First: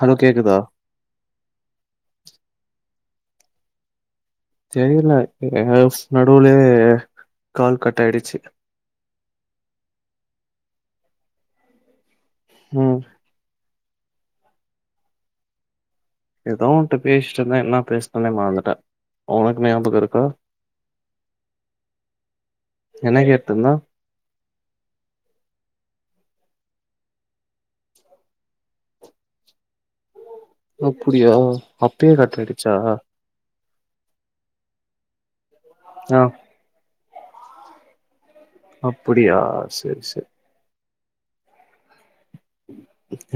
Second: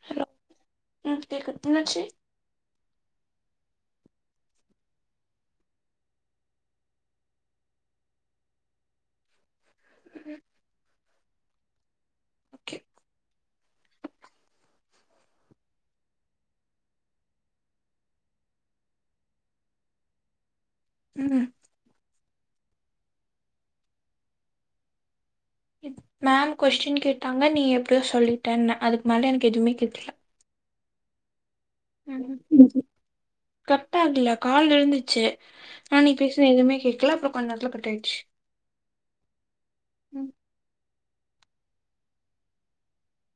hello கேக்குதா ம் கேக்குது என்னாச்சி தெரியல எஸ் நடுவுலே கால் கட்ஆயிடுச்சு [inaudible] ஓகே ம் ஏதோன் ஒண்ட பேசிட்டுந்தே என்ன பேசனே மறந்துட்டே ஒனக்கு ஞாபக இருக்கா ம் என்னக்கேத்துந்த மேம் கொஸ்டின் கேட்டாங்க நீ எப்டியோ சொல்லிட்டேனே அதுக்கு மேல எனக்கு எதுவுமே கேக்கல அப்டியா அப்பயே கட் ம் ஆயிடுச்சா கட் ஆகல கால் இருந்துச்சு ஆ நீ பேசுன எதுமே கேக்கல அப்ரோ கொஞ்ச நேத்துல கட் ஆயிட்ச்சு அப்படியா சேர் சேர்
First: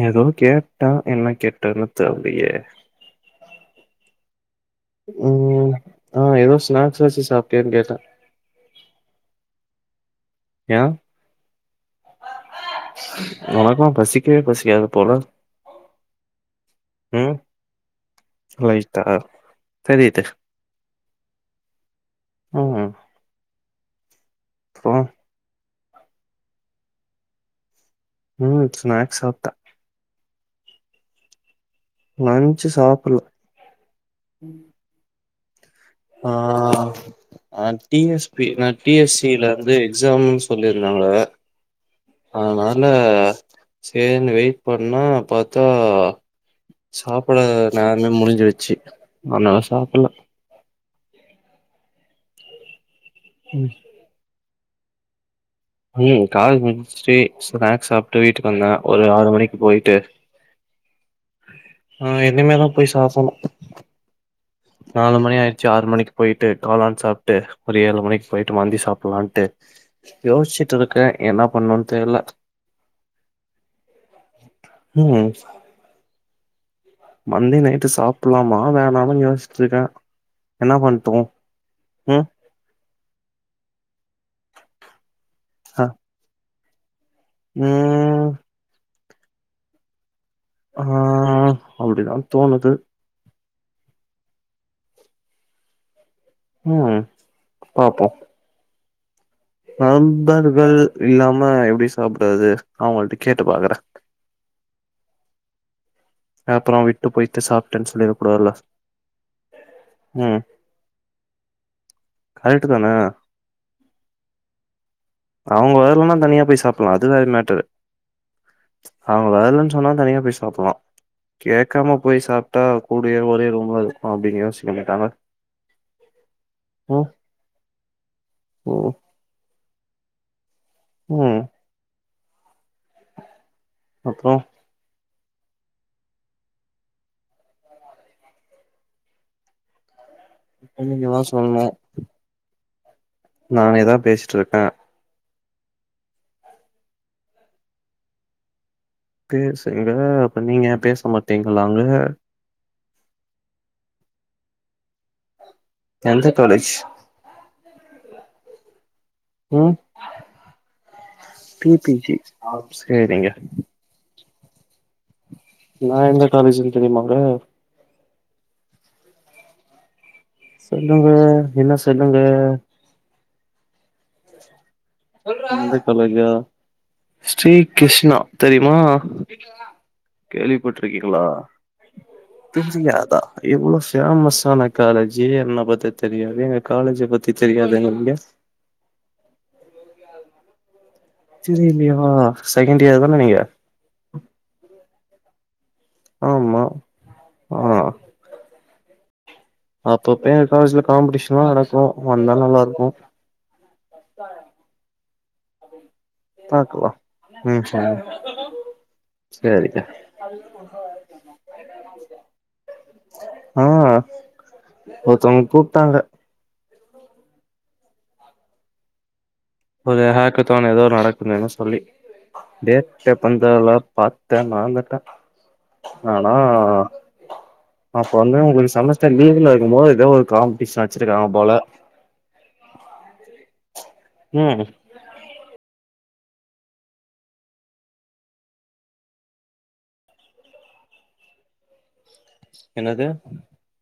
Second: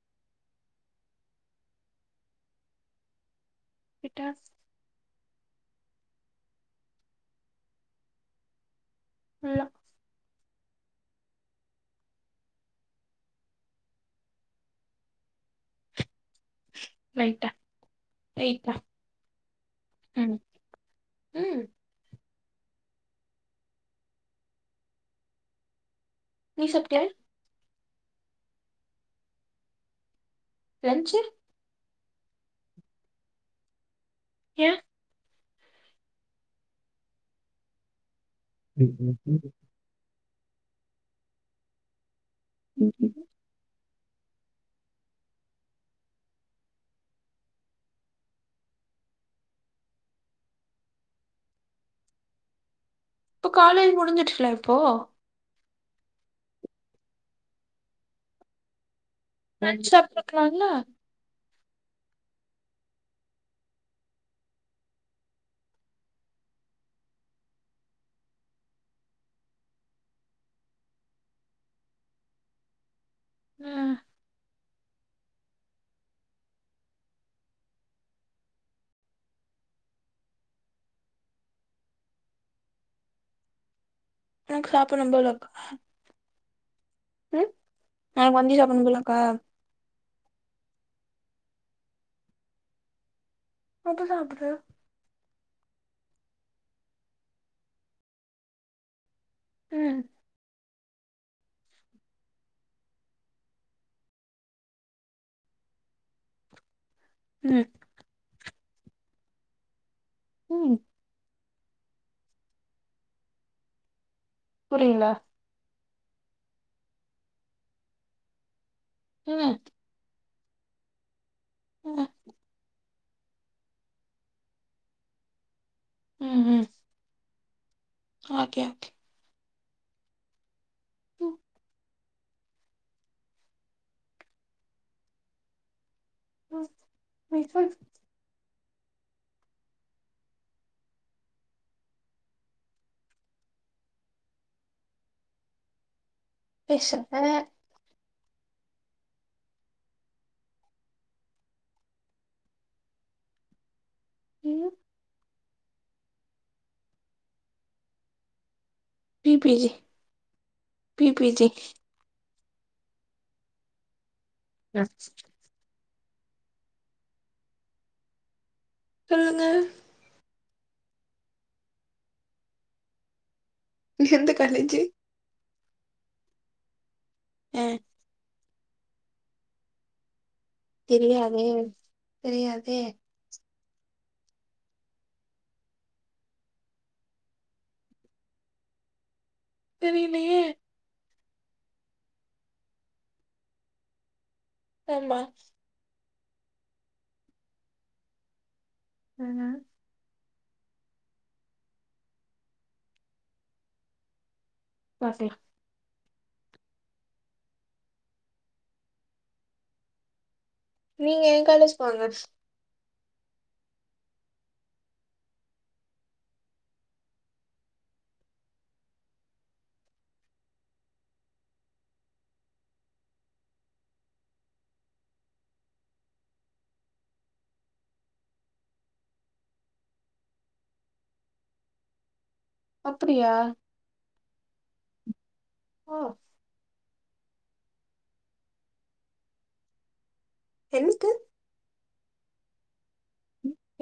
ஏதோ கேட்ட என்ன கேட்டதுன்னு தெர்லையே [unintelligible] ம் ஆ ஏதோ ஸ்நாக்ஸ்சாச்சு சாப்டியான்னு கேட்ட இல்ல ஏ ஒணக்கலா பசிக்கவே பசிக்காது போல ம் லைட்டா லைட்டா தெரியுது ம் ம் ம் அப்ரோ நீீ சாப்டயா ம் ஸ்நாக்ஸ் சாப்ட லஞ்ச்சு லஞ்சு சாப்பல ஏ ஆ அ டி எஸ் பி நா டி எஸ் சி ல இரு து எக்ஸாம்னு சொல்லிருந்தாங்க அதனால சேர்னு வெயிட் பண்ணா பாத்தா சாப்பட நேரமே முடிஞ்சுடுச்சு அதனால சாப்ட்ல்ல இப்ப காலேஜ் முடுஞ்சிடுசில இப்போ ம் காலேஜ் முடிச்சுடு ஸ்நாக்ஸ் சாப்ட்டு வீட்டுக்கு வந்தே ஒரு ஆறு மணிக்கு லஞ்ச் போயிட்டு சாப்ட்ருக்கலால ஆ இனிமேத போய் சாப்புட்ணு நாலு மணி ஆயிடுசு ஆறு மணிக்கு போயிட்டு காளான் சாப்ட்டு ஒரு ஏழு மணிக்கு போயிட்டு மருபடியு சாப்படலான்ட்டு யோசிச்சுட்டு இருக்கே என்ன பண்ணுன்னு தெர்ல ம் ம் மந்தி நைட்டு சாப்டுலாமா வேணாமனு யோசிட்டு இருக்கே என்ன பண்ணட்டு எனக்கு சாப்புணு போலஇருக்கு அ ம் நா வண்டில வரணும் போலக்கா ஆ அப்படிதா தோணுது எப்ப சாப்பட்ற ம் பாப்போ ம் நண்பர்கள் இல்லாம எப்டி சாப்டறாது நா அவுங்கள்ட்ட கேட்டு பாக்குறே அப்புறோ விட்டு போய்ட்டு ம் சாப்டன் சொல்லிட கூடாதுல ம் கரெக்ட்டுதானே புரியில அவுங்க வர்லனா தனியா போய் சாப்பிப்லா அது வேற மேட்டரு அவுங்க ம் வரலன்ன் சொன்னா தனியா போய் சாப்பில்லா கேக்காம ம் போய் சாப்ட்டா கூடிய ஒரே ரூம்ல இருக்கு அப்டீனு யோசிக்க மாட்டாங்க ம் ம் ம் ஓகே ஓகே ம் ம் அப்றோ [unintelligible] நீங்கதா சொல்னு நானேதா பேசிட்ருக்கே பேசுங்க பேசுங்க அப்ப நீங்க பேச மாட்டீங்களாங்க ம் எந்த காலேஜ் பி பி ஜி ம் பி பி ஜி பிபிஜி சேரிங்க [inaudible] நா எந்த காலேஜின் தெரியுமாங்க சொல்லுங்க சொல்லுங்க என்ன சொல்லுங்க எந்த காலேஜு எந்தக் கலேஜா ஸ்ரீ ஆ கிஷ்ணா தெரிமா கேள்வி பட்ருக்கீங்ளா தெரியாதே தெரியாதே தெரியாதா எவ்ளோ ஃபேமஸான காலேஜு என்ன பத்தி தெரியாது எங்க காலேஜ பத்தி தெரியாதுங்றீங்க தெரிலயே தெரிலியா செகெண்ட் யேர் தான நீங்க ஆமா ஆமா ஆ ஆமா அப்பப்ப எங்க காலேஜ்ல காம்படீஷன்லா நடக்கு வந்தா நல்லா இருக்கு [unintelligible] பாக்கலா ம் செரி செரிங்க நீங்க ஏ காலேஜ்க் வாங்க ஆ ஒருத்தவ்ங்க கூப்ட்டாங்க ஒரு ஹாக்கதான் எதோ நடக்குதுன் சொல்லி டேட் எப்பந் தெர்ல பாத்தே மறந்துட்டே ஆனா அப்ப வந்து உங்களுக்கு செம்மஸ்டர் லீவ்ல இருக்கும் போது எதோ ஒரு காம்பிடிஷன் வெச்சிருக்காங்க போல அப்படியா ம் ஒ என்து என்னது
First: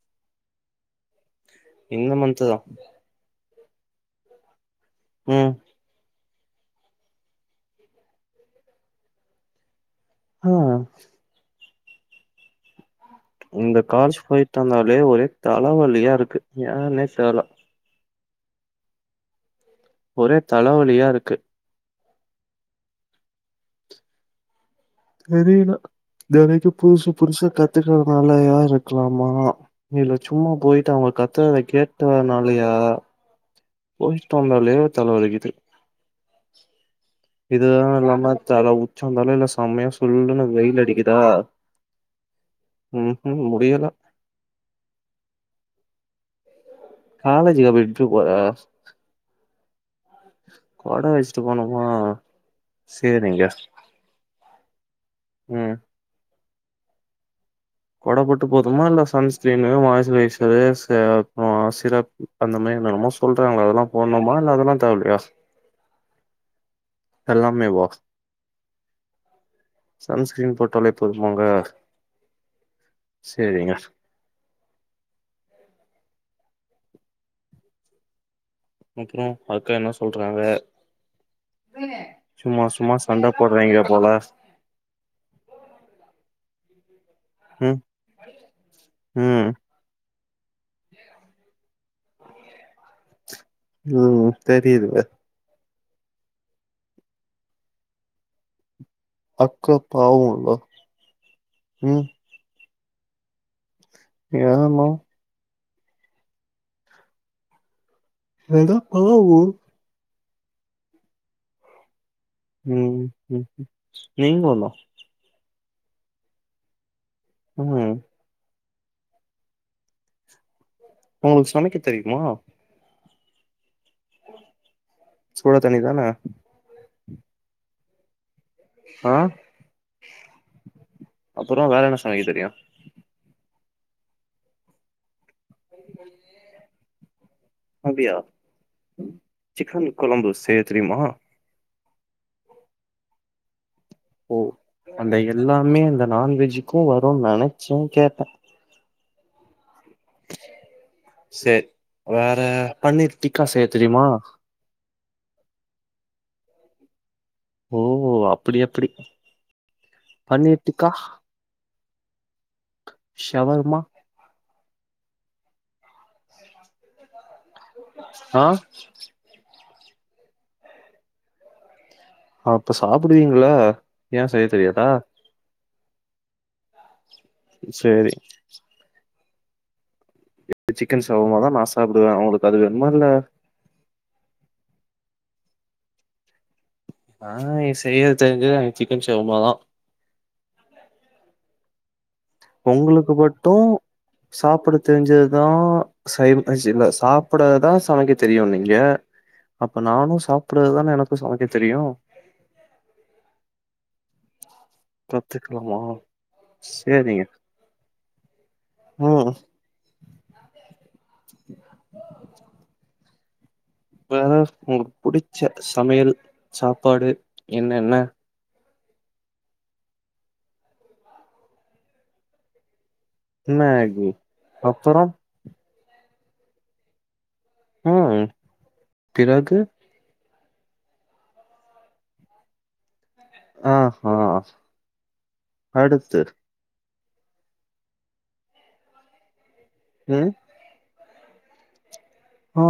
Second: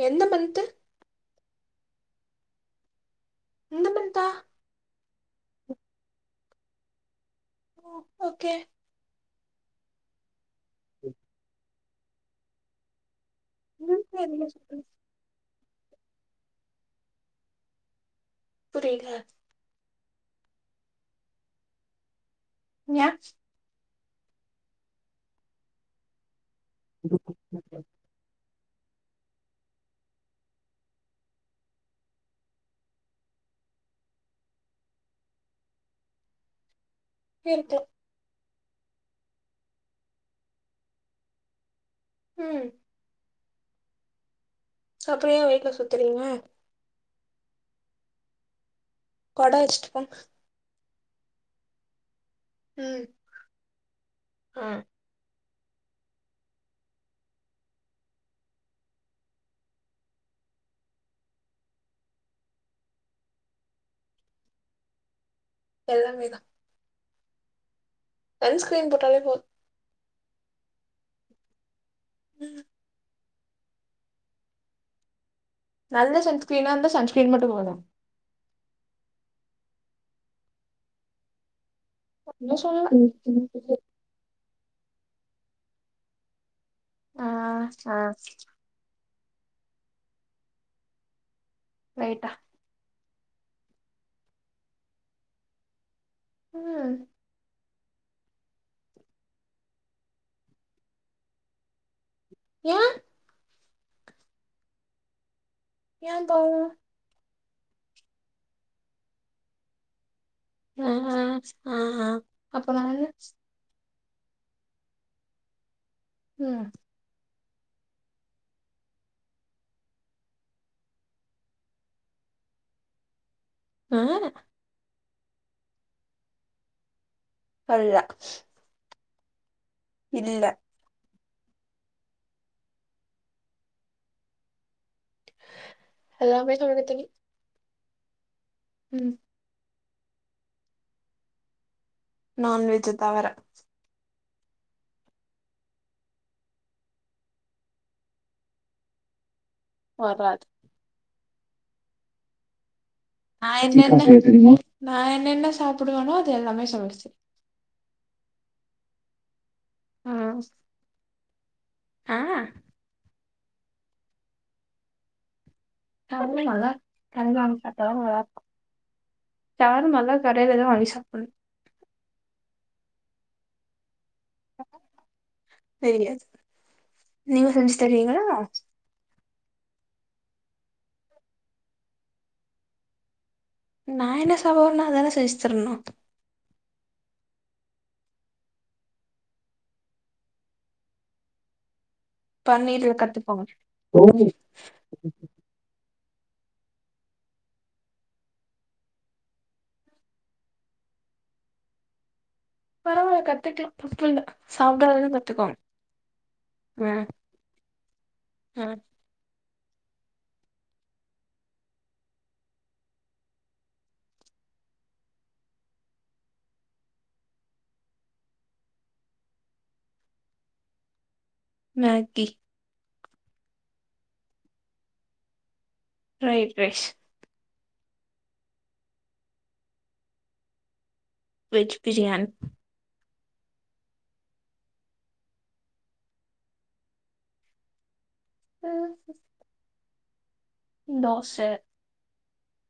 எந்த மன்த்து இந்த மந்த்து தா இந்த மன்தா ம் ஓ ஓகே அ இந்த கால்ஜ் போயிட்டு வந்தாலே ஒரே தல வலியா இருக்கு ஏனே தெர்ல புரிய்லா ஒரே தல வலியா இருக்கு ஏ தெரில தெனைக்கு புதுசு புதுசா கத்துக்கறதுனாலயா இருக்கலாமா இல்ல சும்மா போயிட்டு அவுங்க கத்தறத கேட்டு வரனாலயா போயிட்டு வந்தாலே தல வலிக்குது இது இருக்கு தா இல்லாம தல உச்சந் தலைய்ல செம்மையா சுல்லுனு வெயிலடிக்குதா ம் ம் ஹும் முடியல அப்ற ஏ வெய்ட்ல சுத்துறீங்க காலேஜிக்கு அப்ற எப்டி போக கொட வெச்சிட்டு போங் கொட வெச்சிட்டு போனுமா ம் சேரிங்க ம் ம் கொட மட்டு போதுமா இல்ல சன்ஸ்கிரீனு மாய்சுரைசரு சே அப்றோ சிரப் அந்த மாரி என்னென்னமோ சொல்றாங்க அதெல்லா போடணுமா இல்ல அதெல்லா தேவயில்லயா எல்லாமே தா எல்லாமே வா சன்ஸ்கிரீம் போட்டாலே போது சன்ஸ்கிரீன் போட்டாலே போதுமாங்க ம் சேரிங்க நல்ல சன்ஸ்கிரீனா இருந்தா சன்ஸ்கீம் மட்டு போது அப்றோ அக்கா என்ன சொல்றாங்க ஒன்னு சும்மா சொல்லல சும்மா சண்ட போட்றாய்ங்கா போல ஆ ம் அ ம் லைட்டா ம் தெரியிதில்ல ம் அக்கா பாவல்லோ ம் ஏ ஏனா ஏம்பவ் எதா பாவோ அ அ ஆ ஆ அப்ப நானு ம் நீங்க போலா யா ம் உங்களுக்கு சமைக்க தெரியுமா நல்லால சூட தண்ணி தான [unintelligible] ஆ இல்ல அப்பறோ வேற என்ன சமைக்க தெரியு அல்லாமே சமைக்கத் தெரியு அப்டியா ம் சிக்கன் கொழம்பு செய்ய தெரிமா நான்வெஜ்ஜ தவற ஓ அந்த எல்லாமே அந்த நான்வெஜுக்கு வருன் நெனச்சே கேட்டே வராது சர் வேற பண்ணிர் நா என்னென்ன நா என்னென்ன சாப்பிடுவோனோ அது எல்லாமே சமைக்க தெ ஓ அப்படி அப்படி ம் பண்ணிட்டுக்கா ஆ ஷவர்மா [unintelligible] ஆ சவர்மல்லா கடையில தா வாங்கிசாப்னு அப்ப சாப்பிடுவீங்கள ஏ செய்ய தெரியாதா தெரியாது நீங்க சேரி செஞ்சித்தரிங்களா சிக்கன் சவர்மாதா நா சாப்புடுவே அவங்களுக்கு அது வேணுமா இல்ல நா என்ன சவர்மா தான செஞ்சுத்தரணு ஆ செய்ய தெரிஞ்சது அங்க சிக்கன் செவமாதா பன்னீர்ல ஒங்களுக்கு மட்டு கத்துக்கோங்க சாப்பட தெரிஞ்சதுதா சை இல்ல சாப்பிடதா சமைக்க தெரியுநீங்க அப்ப நானு சாப்பறதுதான எனக்கு சமைக்க தெரியு பரவால்ல கத்துக்கலா தப்புல்ல சாப்டாதது கத்துக்கோ கத்துக்கலாமா ம் சேரிங்க ம் ம் [inaudible] வேற உங்களுக்கு புடிச்ச சமையல் சாப்பாடு என்னென்ன மேக்கி மேகி அப்பறம் ப்ரைட் ரைஸ் ம் திரகு வெஜ் பிரியாண் அ ஹா அடுத்து ஆ [unintelligible] ம் தோச ஆ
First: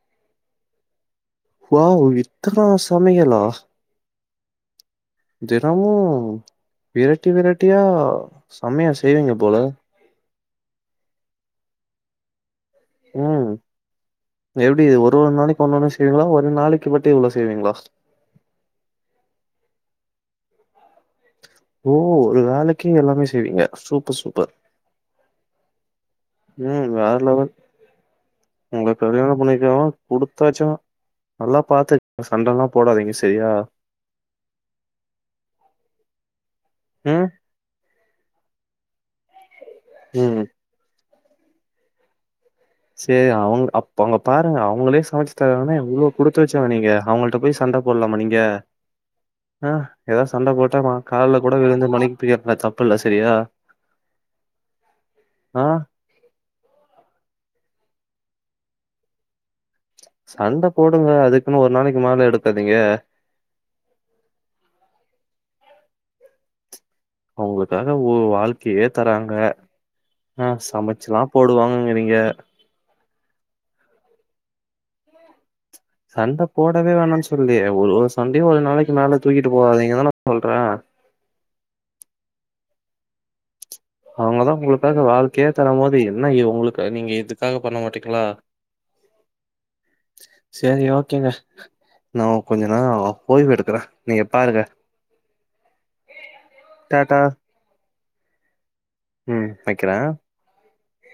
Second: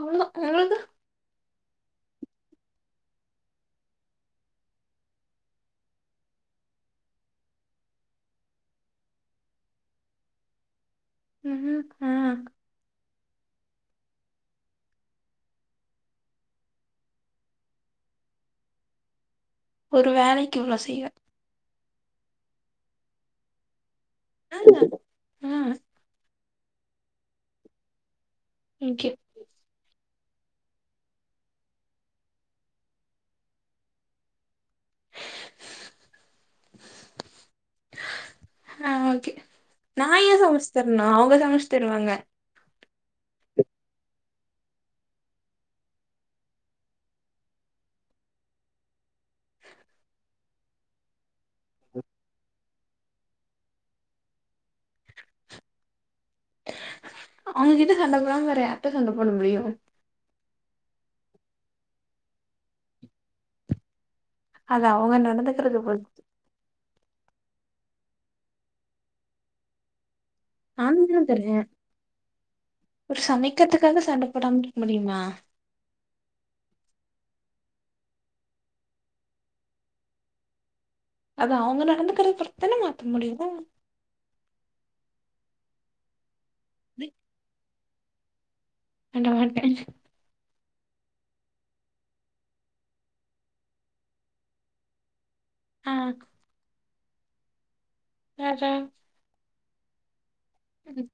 அவ்ள தா அ வாவ் இத்தனா சமயலா தினமு வெரட்டி வெரட்டியா செமயா செய்வீங்க போல ம் ம் அ உம் எப்டி ஒரு ஒரு நாளைக்கு ஒன் ஒன்னு செய்வீங்களா ஒரு நாளைக்கு மட்டு இவ்ளோ செய்வீங்ளா ஒரு வேளைக்கு இவ்ளோ செய்வ ஓ ஒரு வேளைக்கு எல்லாமே செய்வீங்க சூப்பர் சூப்பர் ஆ, ஆ, உம் வேற லெவல் உங்கள கல்யாண பண்ணிகரவ குடுத்து வெச்சவன் நல்லா பாத்துகங்க சண்டல்லா போடாதீங்க சரியா ம் ஆ ஓக்கே நா ம் ச்சு தரணு அவங்க தா முச்சு தருவாங்க சேரி அவுங்க அப் அங்க பாருங்க அவங்களே சமச்சு தராகன்னா எவ்ளோ குடுத்து வச்சவங்க நீங்க அவங்கள்ட்ட போயி சண்ட போட்லாமா நீங்க அ ஏதா சண்ட போட்டா நா கால்ல கூட விழுந்து மனிப்பு கேப்பே தப் பில்ல சரியா அ அவுங்ககிட்ட சண்ட போடாம வேற யார்ட்ட சண்ட போட முடியு சண்ட போடுங்க அதுக்குன்னு ஒரு நாளைக்கு மேல எடுக்காதீங்க அது அவங்க நடந்துக்கிறத பொருத்து உங்களுக்காக ஓ வாழ்க்கயே தராங்க ச நானும் சமச்சில்லா தான தரேன் போடுவாங்கங்கிறீங்க ஒரு சமக்கிறதுக்காக சண்டப்போடாம இருக்க முடியுமா சண்ட போடவே வேணான்னு சொல்லயே ஒரு சண்டய ஒரு நாளக்கு மேல தூக்கிட்டு போகாதீங்கதான சொல்றே அது அவுங்க நடந்துக்கிற பொறுத்து தான மாத்த முடியு அவுங்கதா உங்களுகாக வாழ்க்கயே தரம் போது என்ன இவங் உங்களு அது நீங்க இதுக்காக பண்ண மாட்டீங்ளா பண்ண மாட்ட சேரி ஓக்கேங்க நாம்ம கொஞ்ச நேரோ ஓய்வு எடுக்குற நீங்க பாருங்க ஆ டாடா டா டா ம் வெக்குறே ம்